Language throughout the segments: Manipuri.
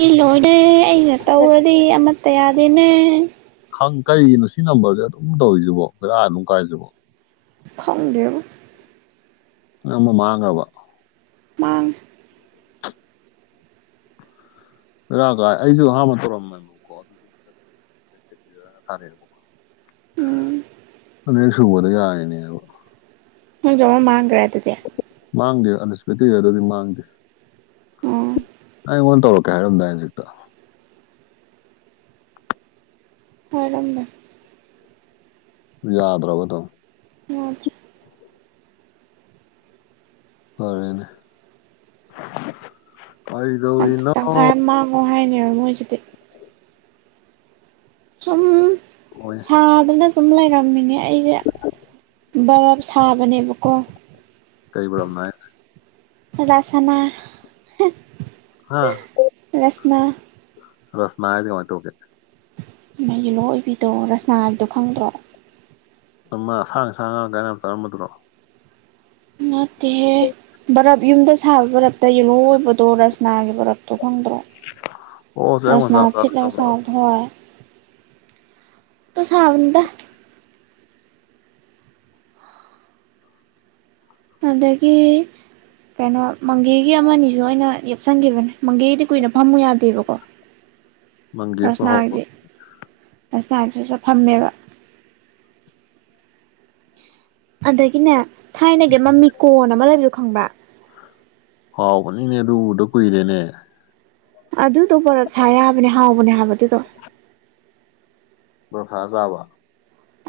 ꯑꯩ ꯂꯣꯏꯅꯦ ꯑꯩꯅ ꯇꯧꯔꯗꯤ ꯑꯃꯠꯇ ꯌꯥꯗꯦꯅꯦ ꯈꯪ ꯀꯔꯤꯒꯤꯅꯣ ꯁꯤ ꯅꯝꯕꯔꯁꯦ ꯑꯗꯨꯝ ꯇꯧꯔꯤꯁꯤꯕꯣ ꯕꯔꯥ ꯑꯗꯨꯝ ꯀꯥꯏꯁꯤꯕꯣ ꯈꯪꯗꯦꯕ ꯑꯃ ꯃꯥꯥꯡꯉ꯭ꯔꯕ ꯃꯥꯡ ꯔꯥꯏ ꯑꯩꯁꯨ ꯑꯍꯥꯟꯕ ꯇꯧꯔꯝꯃꯦꯀꯣ ꯑꯗꯨꯁꯨ ꯆ [unintelligible] [inaudible] ꯎꯝ ꯑꯅꯤꯌꯛ ꯁꯨꯕꯗ ꯌꯥꯔꯤꯅꯦꯕ ꯍꯣꯡꯖ ꯑꯃ ꯃꯥꯡꯈ꯭ꯔꯦ ꯑꯗꯨꯗꯤ ꯃꯥꯡꯗꯦ ꯑꯟꯁꯄꯦꯛꯇꯤ ꯑꯗꯨꯗꯤ ꯃꯥꯡꯗꯦ ꯑꯣ [unintelligible] [inaudible] ꯑꯩ ꯑꯩꯉꯣꯟꯗ ꯇꯧꯔꯛꯀꯦ ꯍꯥꯏꯔꯝꯗꯥꯏ ꯍꯧꯖꯤꯛꯇ ꯐꯔꯝꯅ ꯌꯥꯗ꯭ꯔꯕꯗꯣ ꯍꯣꯏꯔꯝꯗꯅ ꯐꯔꯦꯅꯦ ꯀꯩꯗꯧꯔꯤꯅ ꯇꯪꯈꯥꯏ ꯑꯃ ꯃꯥꯡꯉꯣ ꯍꯥꯏꯅꯦꯕ ꯃꯣꯏꯁꯤꯗꯤ ꯁꯨꯝ ꯍꯣꯏ ꯁꯥꯗꯅ ꯁꯨꯝ ꯂꯩꯔꯝ ꯈꯪꯃꯤꯅꯦ ꯑꯩꯁꯦ ꯕꯔꯞ ꯁꯥꯕꯅꯦꯕꯀꯣ ꯀꯩꯕꯔꯝꯅ ꯔꯥꯁꯅꯥ ꯍꯥ ꯔꯥꯁꯅꯥ ꯔꯁꯅꯥ ꯍꯥꯏꯗꯤ ꯀꯃꯥꯏ ꯇꯧꯒꯦ ꯌꯦꯂꯣ ꯑꯣꯏꯕꯤꯗꯣ ꯔꯁꯅꯥꯒꯤꯗꯣ ꯈꯪꯗ꯭ꯔꯣ ꯃ ꯑꯁꯥꯡ ꯑꯁꯥꯡ ꯉ ꯀ ꯄꯥꯏꯔꯝꯃꯗꯨꯔꯣ ꯅꯠꯇꯦꯍꯦ ꯕꯔꯞ ꯌꯨꯝꯗ ꯁꯥꯕ ꯕꯔꯞꯇ ꯌꯦꯂꯣꯏꯕꯗꯣ ꯔꯁꯅꯥꯒꯤ ꯕꯔꯞꯇꯣ ꯐꯪꯗ꯭ꯔꯣ ꯑꯣ ꯆꯦꯔꯪ ꯔꯖꯅꯥ ꯃꯆꯥ ꯊꯤꯠ ꯃꯆꯥ ꯂꯧꯁꯥ ꯆꯥꯕꯗꯣ ꯊꯏ ꯇꯨꯁꯕꯗ ꯑꯗꯒꯤ ꯀꯩꯅꯣ ꯃꯪꯒꯦꯒꯤ ꯑꯃꯅꯤꯁꯨ ꯑꯩꯅ ꯌꯦꯞꯁꯟꯈꯤꯕꯅꯦ ꯃꯪꯒꯦꯗꯤ ꯀꯨꯏꯅ ꯐꯝꯃꯨ ꯌꯥꯗꯦꯕꯀꯣ ꯃꯪꯒꯦꯞꯀ ꯍꯥꯎꯕ ꯔꯁꯅꯥꯒꯤꯗꯤ ꯁꯅꯥꯁꯤ ꯆ ꯐꯝꯃꯦꯕ ꯑꯗꯒꯤꯅꯦ ꯊꯥꯏꯅꯒꯤ ꯃꯃꯤ ꯀꯣꯟ ꯑꯃ ꯂꯩꯕꯗꯣ ꯈꯪꯕ ꯍꯥꯎꯕꯅꯤꯅꯦ ꯑꯗꯨꯗ ꯀꯨꯏꯔꯦꯅꯦ ꯑꯗꯨꯗꯣ ꯄꯔꯞ ꯁꯥ ꯌꯥꯕꯅꯦ ꯍꯥꯎꯕꯅꯦ ꯍꯥꯏꯕꯗꯨꯗꯣ ꯃꯔꯈꯖꯕ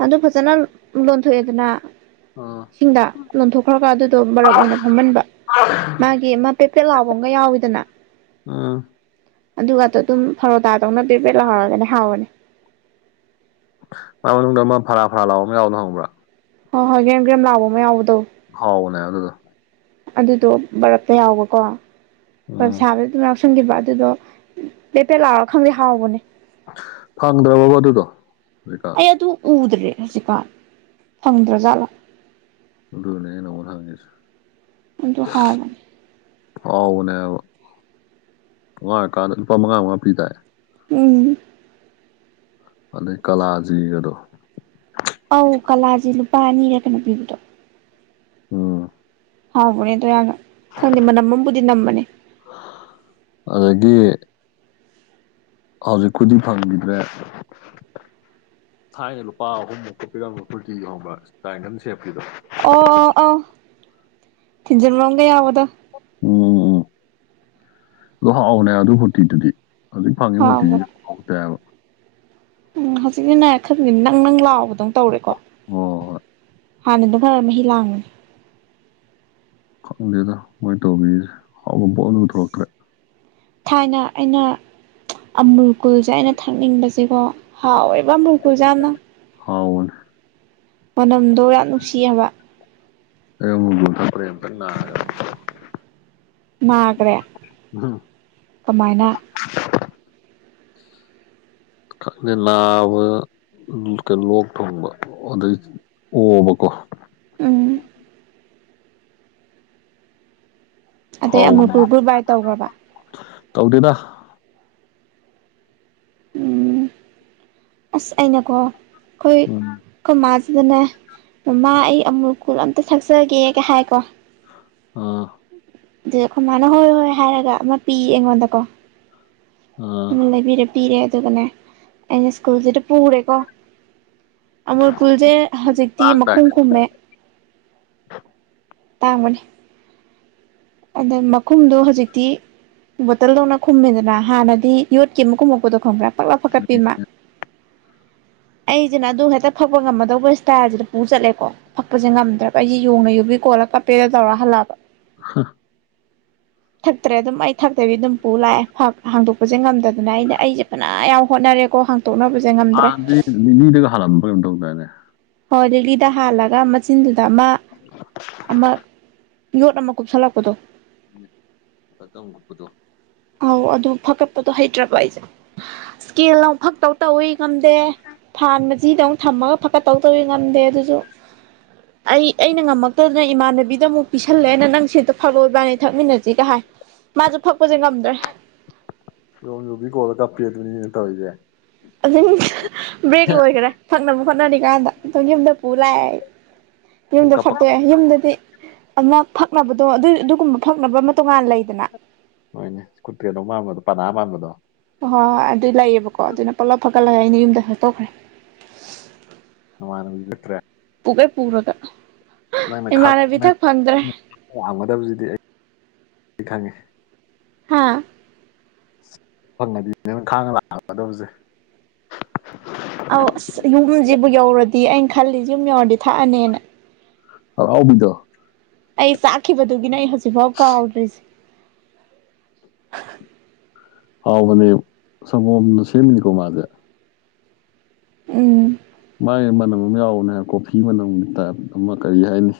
ꯑꯗꯨ ꯐꯖꯅ ꯂꯣꯟꯊꯣꯛꯑꯦꯗꯅ ꯑꯥ ꯁꯤꯡꯗ ꯂꯣꯟꯊꯣꯛꯈ꯭ꯔꯒ ꯑꯗꯨꯗꯣ ꯕꯔꯕ ꯑꯣꯏꯅ ꯐꯝꯍꯟꯕ ꯃꯥꯒꯤ ꯃꯥ ꯄꯦꯄꯦꯠ ꯂꯥꯎꯕ ꯑꯃꯒ ꯌꯥꯎꯋꯤꯗꯅ ꯑꯥ ꯑꯗꯨꯒꯗ ꯑꯗꯨꯝ ꯐꯔꯣꯗꯥ ꯇꯧꯅ ꯄꯦꯕꯦꯠ ꯂꯧꯍꯧꯔꯒꯅꯦ ꯍꯥꯎꯔꯅꯤ ꯃꯥ ꯃꯅꯨꯡꯗ ꯑꯃ ꯐꯔꯥ ꯐꯔꯥ ꯂꯥꯎ ꯑꯃ ꯌꯥꯎꯅꯣ ꯍꯪꯕ꯭ꯔꯥ ꯍꯣꯏ ꯍꯣꯏ ꯀꯦꯝ ꯀꯦꯝ ꯂꯥꯎꯕ ꯑꯃ ꯌꯥꯎꯗꯣ ꯍꯥꯎꯅꯦ ꯑꯗꯨꯗ ꯑꯗꯨꯗꯣ ꯕꯔꯞꯇ ꯌꯥꯎꯕꯀꯣ ꯕꯔꯞ ꯎꯝ ꯁꯥꯕꯗ ꯑꯗꯨꯝ ꯁꯟꯈꯤꯕ ꯑꯗꯨꯗꯣ ꯂꯦꯄꯦꯜꯠ ꯂꯥꯎꯑꯣ ꯈꯪꯗꯦ ꯍꯥꯎꯕꯅꯦ ꯐꯪꯗ꯭ꯔꯕꯕꯣ ꯑꯗꯨꯗꯣ ꯍꯧꯖꯤꯛꯀꯥꯟ ꯑꯩ ꯑꯗꯨ ꯎꯗ꯭ꯔꯦ ꯍꯧꯖꯤꯛꯀꯥꯟ ꯐꯪꯗ꯭ꯔꯥ ꯖꯥꯠꯂꯥ ꯎꯗꯣꯏꯅꯦꯅ ꯃ ꯊꯪꯉꯦꯁꯨ ꯍꯥꯎ ꯑꯥꯎꯅꯦ ꯉꯉ ꯀꯥꯗ ꯂꯨꯄꯥ ꯃꯉꯥ ꯃꯉꯥ ꯄꯤ ꯇꯥꯏ ꯎ ꯑꯗꯩ ꯀꯂꯥꯖꯤꯒꯗꯣ ꯑꯧ ꯀꯂꯥꯥꯁꯦ ꯂꯨꯄꯥ ꯑꯅꯤꯔ ꯀꯩꯅꯣ ꯄꯤꯕꯗꯣ ꯑꯝ ꯍꯕꯅꯦꯗ ꯌꯥꯝꯅ ꯈꯪꯗꯦ ꯃꯅꯝꯝꯕꯨꯗꯤ ꯅꯝꯕꯅꯤ ꯑꯗꯒꯤ ꯍꯧꯖꯤꯛꯄꯨꯗꯤ ꯐꯪꯈꯤꯗ꯭ꯔꯦ ꯊꯥꯏꯅ ꯂꯨꯄꯥ ꯑꯍꯨꯝꯃꯨꯛ ꯄꯤꯔ ꯐꯨꯔꯇꯤ ꯌꯧꯍꯣꯡꯕ꯭ꯔꯥ ꯇꯥꯏꯒꯟ ꯁꯦꯞꯀꯤꯗꯣ ꯑꯣ ꯑꯣ ꯑ ꯊꯤꯟꯖꯤꯟꯕꯝꯒ ꯌꯥꯕꯗꯣ ꯎꯝ ꯎꯝ ꯎꯝ ꯂꯣ ꯍꯥꯎꯅꯦ ꯑꯗꯨꯝ ꯃꯨꯔꯇꯤꯗꯨꯗꯤ ꯍꯧꯖꯤꯛ ꯐꯪꯉꯤ ꯃꯨꯔꯇꯤꯁꯤ ꯍꯥꯎꯕꯅꯦ ꯐꯥꯎꯇꯦꯕ ꯎꯝ ꯍꯧꯖꯤꯛꯁ ꯅꯥꯏꯔ ꯈꯗꯗꯤ ꯅꯪ ꯅꯪ ꯂꯥꯛꯑꯣꯕꯗꯪ ꯇꯧꯔꯦꯀꯣ ꯑꯣ ꯍꯥꯟꯅꯗꯝ ꯈꯔ ꯃꯍꯤ ꯂꯥꯡꯒꯅꯤ ꯈꯪꯗꯦꯗ ꯃꯣꯏ ꯇꯧꯕꯤꯔꯤꯁꯦ ꯍꯥꯎꯕ ꯄꯣꯅ ꯄꯨꯊꯣꯔꯛꯇ꯭ꯔꯦ ꯊꯥꯏꯅ ꯑꯩꯅ ꯑꯃꯨꯜꯀꯨꯜꯁꯦ ꯑꯩꯅ ꯊꯛꯅꯤꯡꯕꯁꯦꯀꯣ ꯍꯥꯎ ꯏꯕ ꯕꯨꯀꯨꯖꯅ ꯐꯥꯎꯟ ꯃꯅꯝꯗꯣ ꯌꯥꯝ ꯅꯨꯡꯁꯤ ꯍꯥꯏꯕ ꯑ ꯃꯨꯕꯨ ꯄ꯭ꯔꯦꯔ [unintelligible] ꯅꯥꯈ꯭ꯔꯦ ꯀꯃꯥꯏꯅ ꯀ ꯅꯥꯕ ꯀꯩꯅꯣ ꯂꯣꯛ ꯊꯣꯡꯕ ꯑꯗꯩ ꯑꯣꯕꯀꯣ ꯑꯝ ꯑꯗꯩ ꯍꯥꯎꯕꯅꯦ ꯑꯃꯨꯔꯀꯨ ꯒ꯭ꯔꯨꯞ ꯕꯥꯏ ꯇꯧꯈ꯭ꯔꯕ ꯇꯧꯗꯦꯗ ꯎꯝ ꯑꯁ ꯑꯩꯅꯀꯣ ꯑꯩꯈꯣꯏ ꯎꯝ ꯑꯩꯈꯣꯏ ꯃꯥ ꯑꯗꯨꯅ ꯃꯃꯥ ꯑꯩ ꯑꯃꯨ ꯀꯨꯜ ꯑꯝꯇ ꯊꯛꯆꯒꯦꯒ ꯍꯥꯏꯀꯣ ꯑꯥ ꯑꯗꯨꯗ ꯑꯩꯈꯣꯏ ꯃꯥꯅ ꯍꯣꯏ ꯍꯣꯏ ꯍꯥꯏꯔꯒ ꯑꯃ ꯄꯤꯌꯦ ꯑꯩꯉꯣꯟꯗꯀꯣ ꯑꯥ ꯕꯤꯔ ꯄꯔꯦ ꯑꯗꯨꯒꯅꯦ ꯑꯩꯅ ꯁ꯭ꯀꯨꯜꯁꯤꯗ ꯄꯨꯈꯔꯦꯀꯣ ꯑꯃꯨꯔꯀꯨꯜꯁꯦ ꯍꯧꯖꯤꯛꯇꯤ ꯃꯈꯨꯝ ꯇꯥꯡꯗꯥꯏꯅꯦ ꯑꯗꯨꯝ ꯈꯨꯝꯃꯦ [inaudible] ꯇꯥꯡꯃꯅꯦ ꯑꯗ ꯃꯈꯨꯝꯗꯣ ꯍꯧꯖꯤꯛꯇꯤ ꯕꯣꯇꯜꯗꯧꯅ ꯈꯨꯝꯃꯤꯗꯅ ꯍꯥꯟꯅꯗꯤ ꯌꯣꯠꯀꯤ ꯑꯃ ꯈꯨꯝꯃꯛꯄꯗꯣ ꯈꯪꯕ꯭ꯔꯥ ꯄꯛꯂꯞ ꯐꯀꯠꯄꯤꯃ [unintelligible] [inaudible] ꯑꯩꯁꯤꯅ ꯑꯗꯨ ꯍꯦꯛꯇ ꯐꯛꯄ ꯉꯝꯃꯗꯧꯕ ꯏꯁꯇꯥꯏꯜꯁꯤꯗ ꯄꯨ ꯆꯠꯂꯦꯀꯣ ꯐꯛꯄꯁꯦ ꯉꯝꯗ꯭ꯔꯕ ꯑꯩꯁꯦ ꯌꯣꯡꯅ ꯌꯨꯕꯤ ꯀꯑꯣ ꯀꯣꯂ ꯀꯞꯄꯦꯔ ꯇꯧꯔꯥ ꯍꯜꯂꯑꯕ ꯍ [unintelligible] [inaudible] ꯊꯛꯇ꯭ꯔꯦ ꯑꯗꯨꯝ ꯑꯩ ꯊꯛꯇꯕꯤ ꯑꯗꯨꯝ ꯄꯨ ꯂꯥꯛꯑꯦ ꯍꯥꯡꯗꯣꯛꯄꯁꯨꯦ ꯁꯦ ꯉꯝꯗꯅ ꯑꯩꯅ ꯑꯩꯁꯦ ꯐꯅ ꯌꯥꯝ ꯍꯣꯠꯅꯔꯦꯀꯣ ꯍꯥꯡꯇꯣꯛꯅꯕꯁꯦ ꯉꯝꯗ꯭ꯔꯦ ꯍꯗꯅꯦꯦ ꯍꯣꯏ ꯗꯦꯂꯤꯗ ꯍꯥꯜꯂꯒ ꯃꯆꯤꯟꯗꯨꯗ ꯑꯃ ꯑꯃ ꯌꯣꯠ ꯅꯃ ꯀꯨꯞꯁ ꯂꯥꯛꯄꯗꯣ ꯎ ꯑ ꯇ ꯀꯄꯗꯣ ꯑꯧ ꯑꯗꯨ ꯐꯒꯠꯄꯗꯣ ꯍꯩꯇ꯭ꯔꯕ ꯑꯩꯁꯦ ꯏꯁꯀꯦꯜ ꯑꯃ ꯐꯛꯇꯧ ꯇꯧꯋꯤ ꯉꯝꯗꯦ ꯐꯥꯟꯕꯁꯤꯗ ꯑꯃꯨꯛ ꯊꯝꯃꯒ ꯐꯀꯠ ꯇꯧꯗꯧꯤ ꯉꯝꯗꯦ ꯑꯗꯨꯁꯨ ꯑꯩ ꯑꯩꯅ ꯉꯝꯃꯛꯇꯗꯅ ꯏꯃꯥꯟꯅꯕꯤꯗ ꯑꯃꯨꯛ ꯄꯤꯁꯜꯂꯦꯅ ꯅꯪ ꯁꯤꯗ ꯐꯔꯛꯑꯣꯕꯅꯦ ꯊꯛꯃꯤꯟꯅꯁꯤꯒ ꯍꯥꯏ ꯃ ꯎ ꯊꯛꯄꯖ ꯌ ꯌ ꯀꯣꯂ ꯀꯥꯄꯤꯤ ꯑꯗꯨꯅꯤ ꯇꯧꯏꯗꯦ ꯑꯗꯨꯝ ꯕ꯭ꯔꯦꯛ ꯂꯣꯏꯈ꯭ꯔꯦ ꯐꯪꯅꯕ ꯍꯣꯠꯅꯔꯤꯀꯥꯟꯗ ꯑꯗꯨꯝ ꯌꯨꯝꯗ ꯄꯨ ꯂꯥꯛꯑꯦ ꯑꯩ ꯅꯪ ꯌꯨꯝꯗ ꯀꯞꯄ ꯐꯠꯇꯣꯛꯑꯦ ꯌꯨꯝꯗꯗꯤ ꯑꯗꯨꯅ ꯐꯛꯅꯕꯗꯣ ꯑꯗꯨ ꯑꯗꯨꯒꯨꯝꯕ ꯐꯛꯅꯕ ꯑꯃ ꯇꯣꯉꯥꯟꯅ ꯂꯩꯗꯅ ꯍꯣꯏꯅꯦ ꯁꯀꯨꯇꯤ ꯑꯗꯨꯧ ꯄꯝꯕꯗꯣ ꯄꯅꯥ ꯄꯥꯝꯕꯗꯣ ꯍ ꯍꯣꯏ ꯍꯣꯏ ꯑꯗꯨꯏ ꯂꯩꯑꯕꯀꯣ ꯑꯗꯨꯅ ꯄꯨꯜꯂꯞ ꯐꯒꯠꯂꯒ ꯑꯩꯅ ꯌꯨꯝꯗ ꯍꯛꯇꯣꯛꯈ꯭ꯔꯦ ꯃꯃꯅꯠꯇ꯭ꯔꯦ ꯄꯨꯕ ꯄꯨꯔꯒ ꯏꯃꯥꯟꯅꯕꯤ ꯊꯛ ꯐꯪꯗ꯭ꯔꯦ ꯅꯪꯅꯒꯗꯕꯁꯤꯗꯤ ꯑꯩ ꯈꯪꯉꯤ ꯍꯥꯥ ꯐꯪꯉꯗꯤ ꯅ ꯈꯥꯡꯅ ꯂꯥꯛꯑꯒꯗꯕꯁꯦ ꯑꯧ ꯑꯁ ꯌꯨꯝꯁꯤꯕꯨ ꯌꯧꯔꯗꯤ ꯑꯩꯅ ꯈꯜꯂꯤꯁꯦ ꯌꯨꯝ ꯌꯧꯔꯗꯤ ꯊꯛꯑꯅꯦꯅ ꯑꯥꯎꯕꯤꯗ ꯑꯩ ꯆꯥꯛꯈꯤꯕꯗꯨꯒꯤꯅꯦ ꯑꯩ ꯍꯧꯖꯤꯛꯐꯥꯎ ꯀꯥꯎꯗ꯭ꯔꯤꯁꯦ ꯑꯥꯎ ꯃꯅꯤ ꯁꯅ ꯁꯦꯃꯤꯅꯤꯀꯣ ꯃꯥꯗꯦ ꯎꯝ ꯃꯥꯥꯏꯒꯤ ꯃꯅꯝ ꯑꯃ ꯌꯥꯎꯕꯅꯦ ꯀꯣꯐꯤ ꯃꯅꯝꯒꯤ ꯇꯥꯏꯞ ꯑꯃ ꯀꯔꯤ ꯍꯥꯏꯅꯤ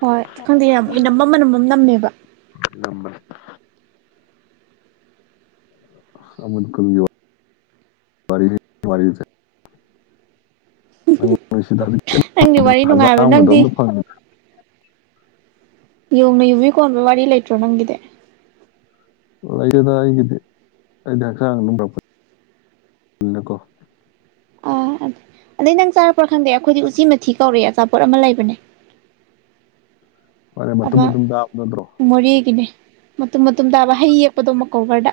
ꯍꯣꯏ ꯈꯪꯗꯦ ꯌꯥꯝꯅ ꯃꯃꯅꯝꯃꯝ ꯅꯝꯃꯦꯕ ꯂꯝꯝꯕꯜ ꯑ ꯃꯀꯒꯤ ꯋꯥꯔꯤ ꯅꯪꯗꯤ ꯖꯤ ꯋꯥꯔꯤ ꯍꯖꯥ ꯅꯨꯡꯉꯥꯏꯕ ꯑꯃꯒꯗ ꯅꯪꯗꯤ ꯑꯝꯇ ꯐꯪꯉ ꯌꯣꯡꯅ ꯌꯨꯕꯤ ꯀꯣꯟꯕ ꯋꯥꯔꯤ ꯂꯩꯇ꯭ꯔꯣ ꯅꯪꯒꯤꯗꯤ ꯂꯩꯒꯦꯗ ꯑꯩꯒꯤꯗꯤ ꯑꯩꯗꯤ ꯍꯛꯆꯥꯡ ꯅ ꯄꯨꯔꯛꯄ ꯅꯀꯣ ꯑꯥ ꯑꯗ ꯑꯗꯩ ꯅꯪ ꯆꯥꯔꯛꯄ꯭ꯔꯥ ꯈꯪꯗꯦ ꯑꯩꯈꯣꯏꯗꯤ ꯎꯆꯤ ꯃꯊꯤ ꯀꯧꯔꯛꯑꯦ ꯑꯆꯥꯄꯣꯠ ꯑꯃ ꯂꯩꯕꯅꯦ [unintelligible] [inaudible] ꯐꯔꯦ ꯑ ꯃꯇꯨꯝ ꯃꯇꯨꯝ ꯇꯥꯕ ꯅꯠꯇ꯭ꯔꯣ ꯃꯔꯤ ꯀꯅꯦ ꯃꯇꯨꯝ ꯃꯇꯨꯝ ꯇꯥꯕ ꯍꯩ ꯌꯦꯛꯄꯗꯣ ꯃꯀꯕꯔꯗ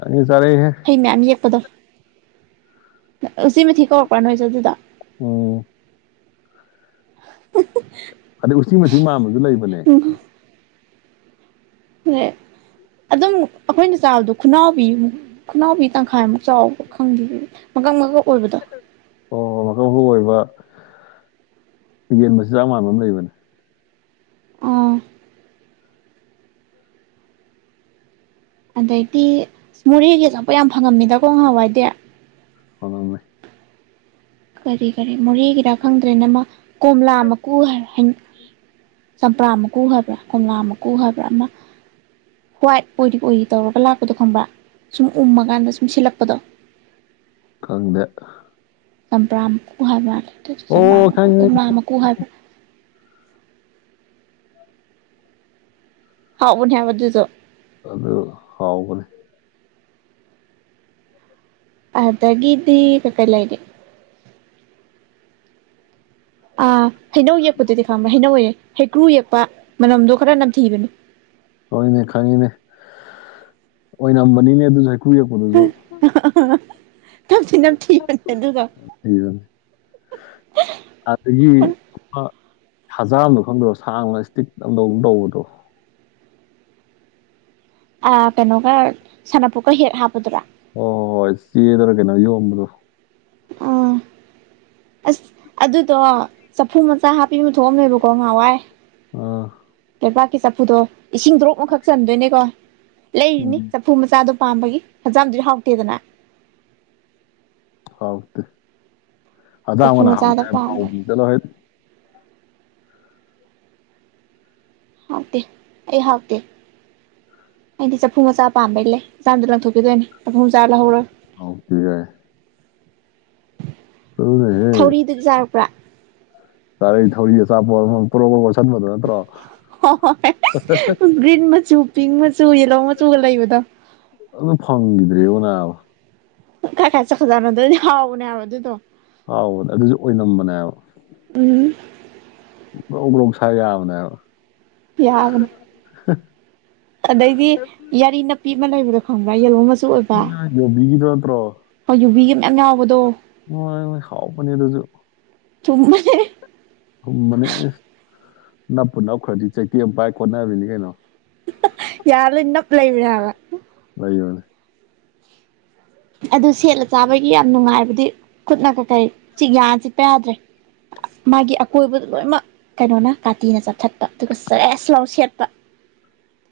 ꯆꯥꯅꯤꯡꯉꯦ ꯆꯥꯔꯛꯏꯍꯦ ꯍꯩ ꯃꯌꯥꯝ ꯌꯦꯛꯄꯗꯣ ꯁꯤꯃꯤ ꯊꯀ ꯍꯔ ꯄꯅ ꯑꯣꯏꯖ ꯑꯗꯨꯗꯥ ꯎꯝ ꯎ [unintelligible] [inaudible] ꯑꯗꯩ ꯎꯆꯤ ꯃꯊꯤ ꯃ ꯑꯃꯁꯁꯨ ꯂꯩꯕꯅꯦ ꯍ [unintelligible] [inaudible] ꯑꯗꯨꯝ ꯑꯩꯈꯣꯏꯅ ꯆꯥꯕꯗꯣ ꯈꯨꯅꯥꯎꯕꯤ ꯑꯃꯨꯛ ꯈꯨꯅꯥꯎꯕꯤ ꯇꯪꯈꯥꯏꯃꯨꯛ ꯆꯥꯎꯕ ꯈꯪꯗꯦ ꯃꯀꯛ ꯃꯀꯛ ꯑꯣꯏꯕꯗꯣ ꯑꯣ ꯃꯈꯀꯛ ꯃꯀꯨ ꯑꯣꯏꯕ ꯌꯦꯟ ꯃꯕꯁꯤ ꯆꯥꯛ ꯃꯥꯟꯕ ꯑꯃ ꯂꯩꯕꯅꯦ ꯑꯥ ꯑꯗꯩꯗꯤ ꯃꯣꯔꯦꯒꯤ ꯑꯆꯧꯕꯄ ꯌꯥꯝ ꯐꯪꯉꯝꯃꯤꯗꯀꯣ ꯉꯍꯥꯎꯋꯥꯏꯗꯤꯦ ꯍꯉꯃꯦ ꯀꯔꯤ ꯀꯔꯤ ꯃꯣꯔꯦꯒꯤꯔꯥ ꯈꯪꯗ꯭ꯔꯦ ꯅꯃ ꯀꯣꯝꯂꯥ ꯃꯀꯨ ꯍꯩꯔ ꯍꯩꯟ ꯆꯝꯄ꯭ꯔꯥ ꯃꯀꯨ ꯍꯥꯏꯕ꯭ꯔꯥ ꯀꯣꯝꯂꯥ ꯃꯀꯨ ꯍꯥꯏꯕ꯭ꯔꯥ ꯑꯃ ꯍ꯭ꯋꯥꯏꯠ ꯑꯣꯏꯔꯤ ꯑꯣꯏꯔꯤ ꯇꯧꯔꯒ ꯂꯥꯛꯄꯗꯣ ꯈꯪꯕ꯭ꯔꯥ ꯁꯨꯝ ꯎꯝꯃꯒꯥꯟꯗ ꯁꯨꯝ ꯁꯤꯜꯂꯛꯄꯗꯣ ꯈꯪꯗꯦ ꯆꯝꯕ꯭ꯔꯝ ꯃꯀꯨ ꯍꯥꯏꯕ꯭ꯔꯥ ꯆ ꯆ ꯑꯣ ꯆꯝꯕꯔꯥ ꯈꯪꯉꯦ ꯀꯣꯝꯂꯥ ꯃꯀꯨ ꯍꯥꯏꯕ꯭ꯔꯥ ꯍꯥꯎ ꯎꯅꯤ ꯍꯥꯏꯕ ꯑꯗꯨꯗꯣ ꯑꯗꯨ ꯍꯥꯎꯕꯅꯦ ꯑꯗꯨꯒꯤꯗꯤ ꯀ ꯀꯩ ꯂꯩꯔꯦ ꯑ ꯍꯩꯅꯧ ꯌꯦꯛꯄꯗꯨꯗꯤ ꯈꯥꯝꯕ ꯍꯩꯅꯧꯑꯌꯦ ꯍꯩꯀ꯭ꯔꯨ ꯌꯦꯛꯄ ꯃꯅꯝꯗꯣ ꯈꯔ ꯅꯝꯊꯤꯕꯅꯤ ꯍꯣꯏꯅꯦ ꯈꯪꯉꯤꯅꯦ ꯑꯣꯏꯅꯝꯕꯅꯤꯅꯦ ꯑꯗꯨꯖꯨ ꯍꯦꯛ ꯀꯨ ꯌꯦꯛꯄꯗꯨꯖꯨ ꯊꯝꯊꯤ ꯄꯝꯊꯤꯕꯅꯦ ꯑꯗꯨꯗꯣ ꯏꯕꯅꯤ ꯑꯗꯒꯤ ꯑ ꯍꯖꯥꯝ ꯗꯣ ꯈꯪꯗ꯭ꯔꯣ ꯁꯥꯡꯅ ꯏꯁꯇꯤꯛ ꯅꯪꯗꯧ ꯇꯧꯕꯗꯣ ꯑ ꯀꯩꯅꯣꯒ ꯁꯥꯟꯅꯄꯣꯠꯀ ꯍꯦꯛ ꯍꯥꯞꯄꯗꯨꯔꯥ ꯑꯣ ꯍꯣ ꯍꯣꯏ ꯆꯦꯗꯔ ꯀꯩꯅꯣ ꯌꯣꯝꯕꯗꯨ ꯑꯥ ꯑꯁ ꯑꯗꯨꯗꯣ ꯆꯐꯨ ꯃꯆꯥ ꯍꯥꯞꯄꯤ ꯑꯃ ꯊꯣꯛꯑꯝꯃꯦꯕꯀꯣ ꯉꯍꯥꯋꯥꯏ ꯑꯥ ꯂꯩꯄꯥꯛꯀꯤ ꯆꯐꯨꯗꯣ ꯏꯁꯤꯡ ꯗꯣꯔꯣꯞ ꯑꯃꯈꯛ ꯆꯟꯗꯣꯏꯅꯦꯀꯣ ꯂꯩꯔꯤꯅꯤ ꯎꯝ ꯆꯐꯨ ꯃꯆꯥꯗꯣ ꯄꯥꯝꯕꯒꯤ ꯐꯖꯥꯝꯗꯨꯗꯤ ꯍꯥꯎꯇꯦꯗꯅ ꯆꯐꯨ ꯑꯗꯥꯥꯉꯣꯅ ꯍꯥꯎꯅꯦ ꯃꯆꯥꯗ ꯍꯥꯏꯔ ꯄꯥꯝꯕꯩ ꯃꯍꯥꯎꯗꯤ ꯆꯠꯂꯣꯍꯦꯠ ꯍꯥꯎꯇꯦ ꯑꯩ ꯍꯥꯎꯇꯦ ꯑꯩꯗꯤ ꯆꯐꯨ ꯃꯆꯥ ꯄꯥꯝꯕꯩ ꯂꯩ ꯆꯥꯝꯗꯣ ꯂꯪꯊꯣꯛꯀꯦ ꯗꯧꯏꯅꯦ ꯆꯐꯨ ꯃꯆꯥ ꯂꯧꯍꯧꯔꯣꯏ ꯍꯥꯎꯇꯦ ꯌꯥꯏ ꯊꯧꯔꯤꯗꯨꯗꯤ ꯆꯥꯔꯛꯄ꯭ꯔꯥ ꯕꯔꯝ ꯄꯔꯣ ꯄꯔꯣ ꯍꯣ ꯍꯣ ꯍꯣꯏ ꯒ꯭ꯔꯤꯟ ꯃꯆꯨꯞ ꯄꯤꯡ ꯃꯆꯨ ꯌꯦꯂꯣ ꯃꯆꯨꯒ ꯂꯩꯕꯗꯣ ꯑꯗꯨ ꯐꯪꯈꯤꯗ꯭ꯔꯦ ꯑꯣ ꯅꯥꯕ ꯀꯥꯏ ꯀꯥꯏ ꯆꯈꯖꯥꯅꯣ ꯗꯣꯏꯅꯤ ꯍꯥꯎꯕꯅꯦ ꯍꯥꯏꯕ ꯑꯗꯨꯗꯣ ꯑꯥꯎꯕꯅꯦ ꯑꯗꯨꯁꯨ ꯑꯣꯏꯅꯝꯕꯅꯦꯑꯕ ꯎꯝ ꯒꯔꯧ ꯒꯔꯧ ꯁꯥꯏꯔ ꯌꯥꯕꯅꯦ ꯍꯥꯏꯕ ꯌꯥꯕꯅꯦ ꯑꯗꯩꯗꯤ ꯌꯥꯔꯤ ꯅꯞꯄꯤ ꯑꯃ ꯂꯩꯕꯗꯣ ꯈꯪꯕ꯭ꯔꯥ ꯌꯦꯜꯣ ꯃꯠ ꯌ ꯌꯣꯕꯤꯒꯤꯗꯣ ꯅꯠꯇ꯭ꯔꯣ ꯋꯣꯕꯤꯒꯤ ꯃꯌꯥꯝ ꯌꯥꯎꯕꯗꯣ ꯃꯣꯢꯍꯣꯏ ꯍꯥꯎ ꯄꯅꯦ ꯑꯗꯨꯖꯨ ꯊꯨꯝꯃꯦ ꯍꯨꯝꯕꯅꯦ ꯑꯦ ꯅꯞꯄꯨ ꯅꯞꯈ꯭ꯔꯗꯤ ꯆꯩꯊꯦꯝ ꯑꯃ ꯄꯥꯏ ꯀꯣꯟꯅꯕꯤꯅꯤ ꯀꯩꯅꯣ ꯌꯥꯔꯣꯏ ꯅꯞ ꯂꯩꯕꯅꯤ ꯍꯥꯏꯕ ꯂꯩꯒꯅꯦ ꯑꯗꯨ ꯁꯦꯠꯂ ꯆꯥꯕꯒꯤ ꯌꯥꯝ ꯅꯨꯡꯉꯥꯏꯕꯗꯤ ꯈꯨꯠꯅ ꯀꯀꯩ ꯆꯤꯛ ꯌꯥꯅ ꯆꯤꯛꯄ ꯌꯥꯗ꯭ꯔꯦ ꯃꯥꯒꯤ ꯑꯀꯣꯏꯕꯗ ꯂꯣꯏꯅꯃꯛ ꯀꯩꯅꯣꯅ ꯀꯥꯇꯤꯅ ꯆꯞꯊꯠꯄ ꯑꯗꯨꯒ ꯁꯌꯦꯁꯁ ꯂꯥꯎ ꯁꯦꯠꯄ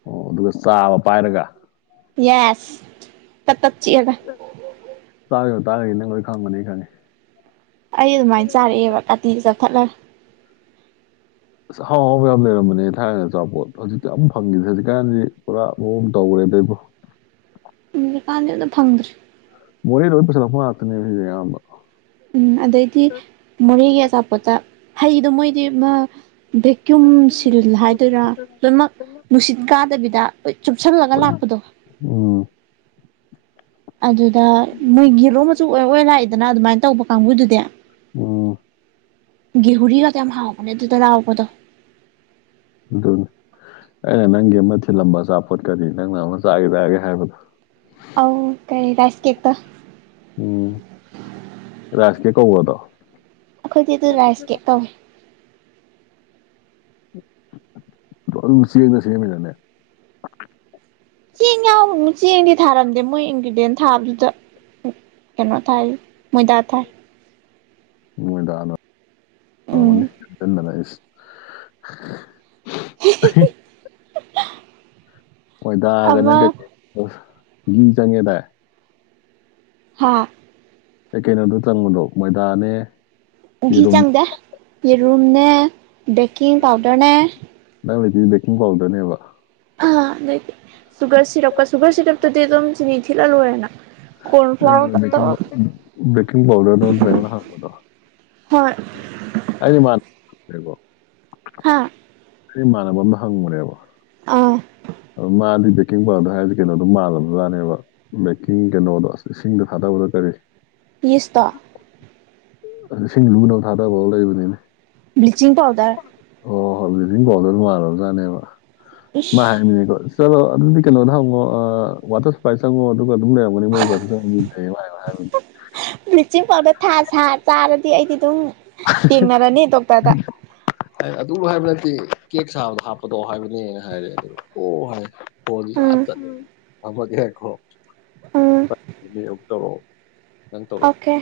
ꯑꯣ ꯑꯗꯨꯒ ꯆꯥꯕ ꯄꯥꯏꯔꯒ ꯌꯦꯁ ꯇꯠ ꯇꯠ ꯆꯤꯛꯑꯗ ꯇꯔꯒꯤ ꯅꯪ ꯂꯣꯏ ꯈꯪꯕꯅꯤ ꯈꯪꯉꯦ ꯑꯩ ꯑꯗꯨꯃꯥꯏꯟ ꯆꯥꯔꯛꯑꯦꯕ ꯀꯥꯇꯤꯅ ꯆꯞꯊꯠꯂ ꯑꯁ ꯑꯍꯥꯎ ꯑꯍꯥꯎꯕ ꯌꯥꯝ ꯂꯩꯔꯝꯕꯅꯦ ꯊꯥꯏꯅ ꯑꯆꯥꯄꯣꯠ ꯍꯧꯖꯤꯛꯇꯤ ꯑꯝ ꯐꯪꯒꯤꯗꯦ ꯍꯧꯖꯤꯛꯀꯥꯟꯖꯤ ꯄꯨꯔꯥ ꯃꯑꯣꯡ ꯇꯧꯒꯔꯦ ꯗꯕꯣ ꯎꯀꯥꯟꯗꯗ ꯐꯪꯗ꯭꯭ꯔꯔꯤ ꯃꯣ ꯂꯣꯏ ꯄꯁꯂ ꯐ ꯍꯥꯠꯇꯅꯦ ꯁꯤ ꯌꯥꯝ ꯑꯆꯥꯄꯣꯠꯠꯇ ꯍꯩꯗꯣ ꯃꯣꯏꯗꯤ ꯃꯥ ꯚꯦꯀ꯭ꯌꯨꯝ ꯁꯤꯜ ꯍꯥꯏꯗꯣꯏꯔꯥ ꯂꯣꯏꯅꯃꯛ ꯅꯨꯡꯁꯤꯠ ꯀꯥꯗꯕꯤꯗ ꯆꯨꯞꯁꯜꯂꯒ ꯂꯥꯛꯄꯗꯣ ꯑꯣ ꯑꯗꯨꯗ ꯅꯣꯏ ꯌꯦꯂꯣ ꯃꯆꯨ ꯑꯣꯏ ꯑꯣꯏ ꯂꯥꯛꯏꯗꯅ ꯑꯗꯨꯃꯥꯏꯅ ꯇꯧꯕ ꯀꯥꯡꯕꯨꯗꯨꯗꯤ ꯑꯣ ꯦꯍꯔꯤ ꯇ ꯑꯃ ꯍꯥꯎꯍ ꯀꯅꯦ ꯑꯗꯨ ꯇꯔꯥꯥꯎ ꯀꯗꯣ ꯑ [unintelligible] [inaudible] ꯑꯩꯅ ꯅꯪꯒꯤ ꯑꯃ ꯊꯤꯜꯂꯝꯕ ꯑꯆꯥꯄꯣꯠ ꯀꯔꯤ ꯅꯪꯅ ꯑꯃ ꯆꯥꯒꯦ ꯇꯥꯒꯦ ꯍꯥꯏꯕꯗꯣ ꯑ ꯀꯩ ꯔꯥꯏꯁ ꯀꯦ ꯀꯦ ꯀꯧꯗꯣ ꯑꯩꯈꯣꯏꯗꯤ ꯑꯗꯨ ꯔꯥꯏꯁ ꯀꯦꯛ ꯇꯧꯋꯦ ꯑꯗꯨ ꯁꯤꯗ ꯁꯤꯦ ꯆꯦꯡ ꯆꯦꯡꯗꯤ ꯊꯥꯔꯝꯗꯦ ꯃꯣꯏ ꯏ ꯗꯦꯟ ꯊꯥꯕꯗꯨꯗ ꯀꯩꯅꯣ ꯊꯥꯏ ꯃꯣꯏꯗꯥ ꯊꯥꯏ ꯃꯣꯏꯗ ꯍꯅ ꯎꯝ ꯇꯧꯔꯝꯃꯅꯤꯟꯗ ꯂꯏꯁ [unintelligible] [inaudible] [unintelligible] [inaudible] ꯍꯣꯏ ꯗꯥꯑꯒ ꯑꯃ ꯅꯪ ꯀꯩꯀꯩ ꯘꯤ ꯆꯪꯉꯦꯗ ꯍꯥ ꯑꯦ ꯀꯩꯅꯣꯗꯨꯣ ꯆꯪꯕꯗꯣ ꯃꯣꯏꯗꯥꯅꯦ ꯎꯘꯤ ꯌꯦꯔꯨꯝ ꯆꯪꯗꯦ ꯌꯦꯦꯔꯨꯝꯅꯦ ꯕꯦꯀꯤꯡ ꯄꯥꯎꯗꯔꯅꯦ ꯦꯛꯀꯤꯡ ꯄꯥꯎꯗꯔꯅꯦꯕ ꯑ ꯑꯗꯨꯗꯤ ꯁꯨꯒꯔ ꯁꯤꯔꯞꯀ ꯁꯨꯒꯔ ꯁꯤꯔꯞꯇꯨꯗꯤ ꯑꯗꯨꯝ ꯆꯤꯅꯤ ꯊꯤꯜꯍꯜꯂꯣꯏꯔꯦꯅ ꯕꯦꯀꯤꯡ ꯄꯥꯎꯗꯔꯗ ꯇ꯭ꯔꯉꯅ ꯍꯥꯡꯕꯗꯣ ꯍꯣꯏ ꯍꯥꯏꯗꯤ ꯃꯥꯔꯤꯕꯣ ꯍꯥ ꯁꯤ ꯏꯃꯥꯟꯅꯕ ꯑꯃꯝ ꯍꯪꯕꯅꯦꯕ ꯑꯥ ꯑ ꯃꯥꯗꯤ ꯕꯦꯀꯤꯡ ꯄꯥꯎꯗꯔꯗ ꯍꯥꯏꯔꯤꯁ ꯀꯩꯅꯣꯗꯣ ꯃꯥꯜꯂꯕꯖꯥꯅꯦꯕ ꯕꯦꯀꯤꯡ ꯀꯩꯅꯣꯗꯣ ꯑꯁ ꯏꯁꯤꯡꯗꯣ ꯊꯥꯗ ꯅ ꯇꯔ ꯂꯤꯁꯇ ꯏꯁꯤꯡ ꯂꯨꯕꯗꯧ ꯊꯥꯗꯕꯥꯎ ꯂꯩꯕꯅꯤꯅꯦ ꯕ꯭ꯂꯂꯤꯆꯤꯡꯤꯡ ꯄꯥꯎꯗꯔ ꯣꯗ ꯃꯥꯜꯂꯖꯥꯅꯦꯕ ꯃꯥ ꯏꯁ ꯍꯥꯏꯅꯤꯅꯦꯀꯣ ꯆꯣ ꯑꯗꯨꯗꯤ ꯀꯩꯅꯣꯉꯣ ꯋꯥꯇꯔ ꯁꯥꯏꯁꯉꯣ ꯑꯗꯨꯒ ꯑꯗꯨꯝ ꯂꯩꯔꯝꯒꯅꯤ ꯃꯣꯏ ꯀꯁꯨꯅ ꯍꯥꯏꯕꯅꯦ ꯕ꯭ꯂꯤꯆꯤꯡ ꯄꯥꯎꯗꯔ ꯊꯥ ꯁꯥ ꯆꯥꯔꯗꯤ ꯑꯩꯗꯤ ꯑꯗꯨꯝ ꯊꯦꯡꯅꯔꯅꯤ ꯗꯣꯛꯇꯔꯗ ꯑꯩ ꯑꯗꯨꯕꯨ ꯍꯥꯏꯕ ꯅꯠꯇꯦ ꯀꯦꯛ ꯁꯥꯕꯗꯣ ꯍꯥꯞꯄꯗꯣ ꯍꯥꯏꯕꯅꯦꯅ ꯍꯥꯏꯔꯦ ꯑꯗꯨ ꯑꯣ ꯍꯥꯏ ꯍꯣꯏ ꯎꯝ ꯐꯃ ꯀꯦꯈꯣ ꯎꯝ ꯑꯃꯨꯛ ꯇꯧꯔꯛꯑꯣ ꯅꯪ ꯇꯧꯔꯛꯑꯣ ꯑꯣꯀꯦ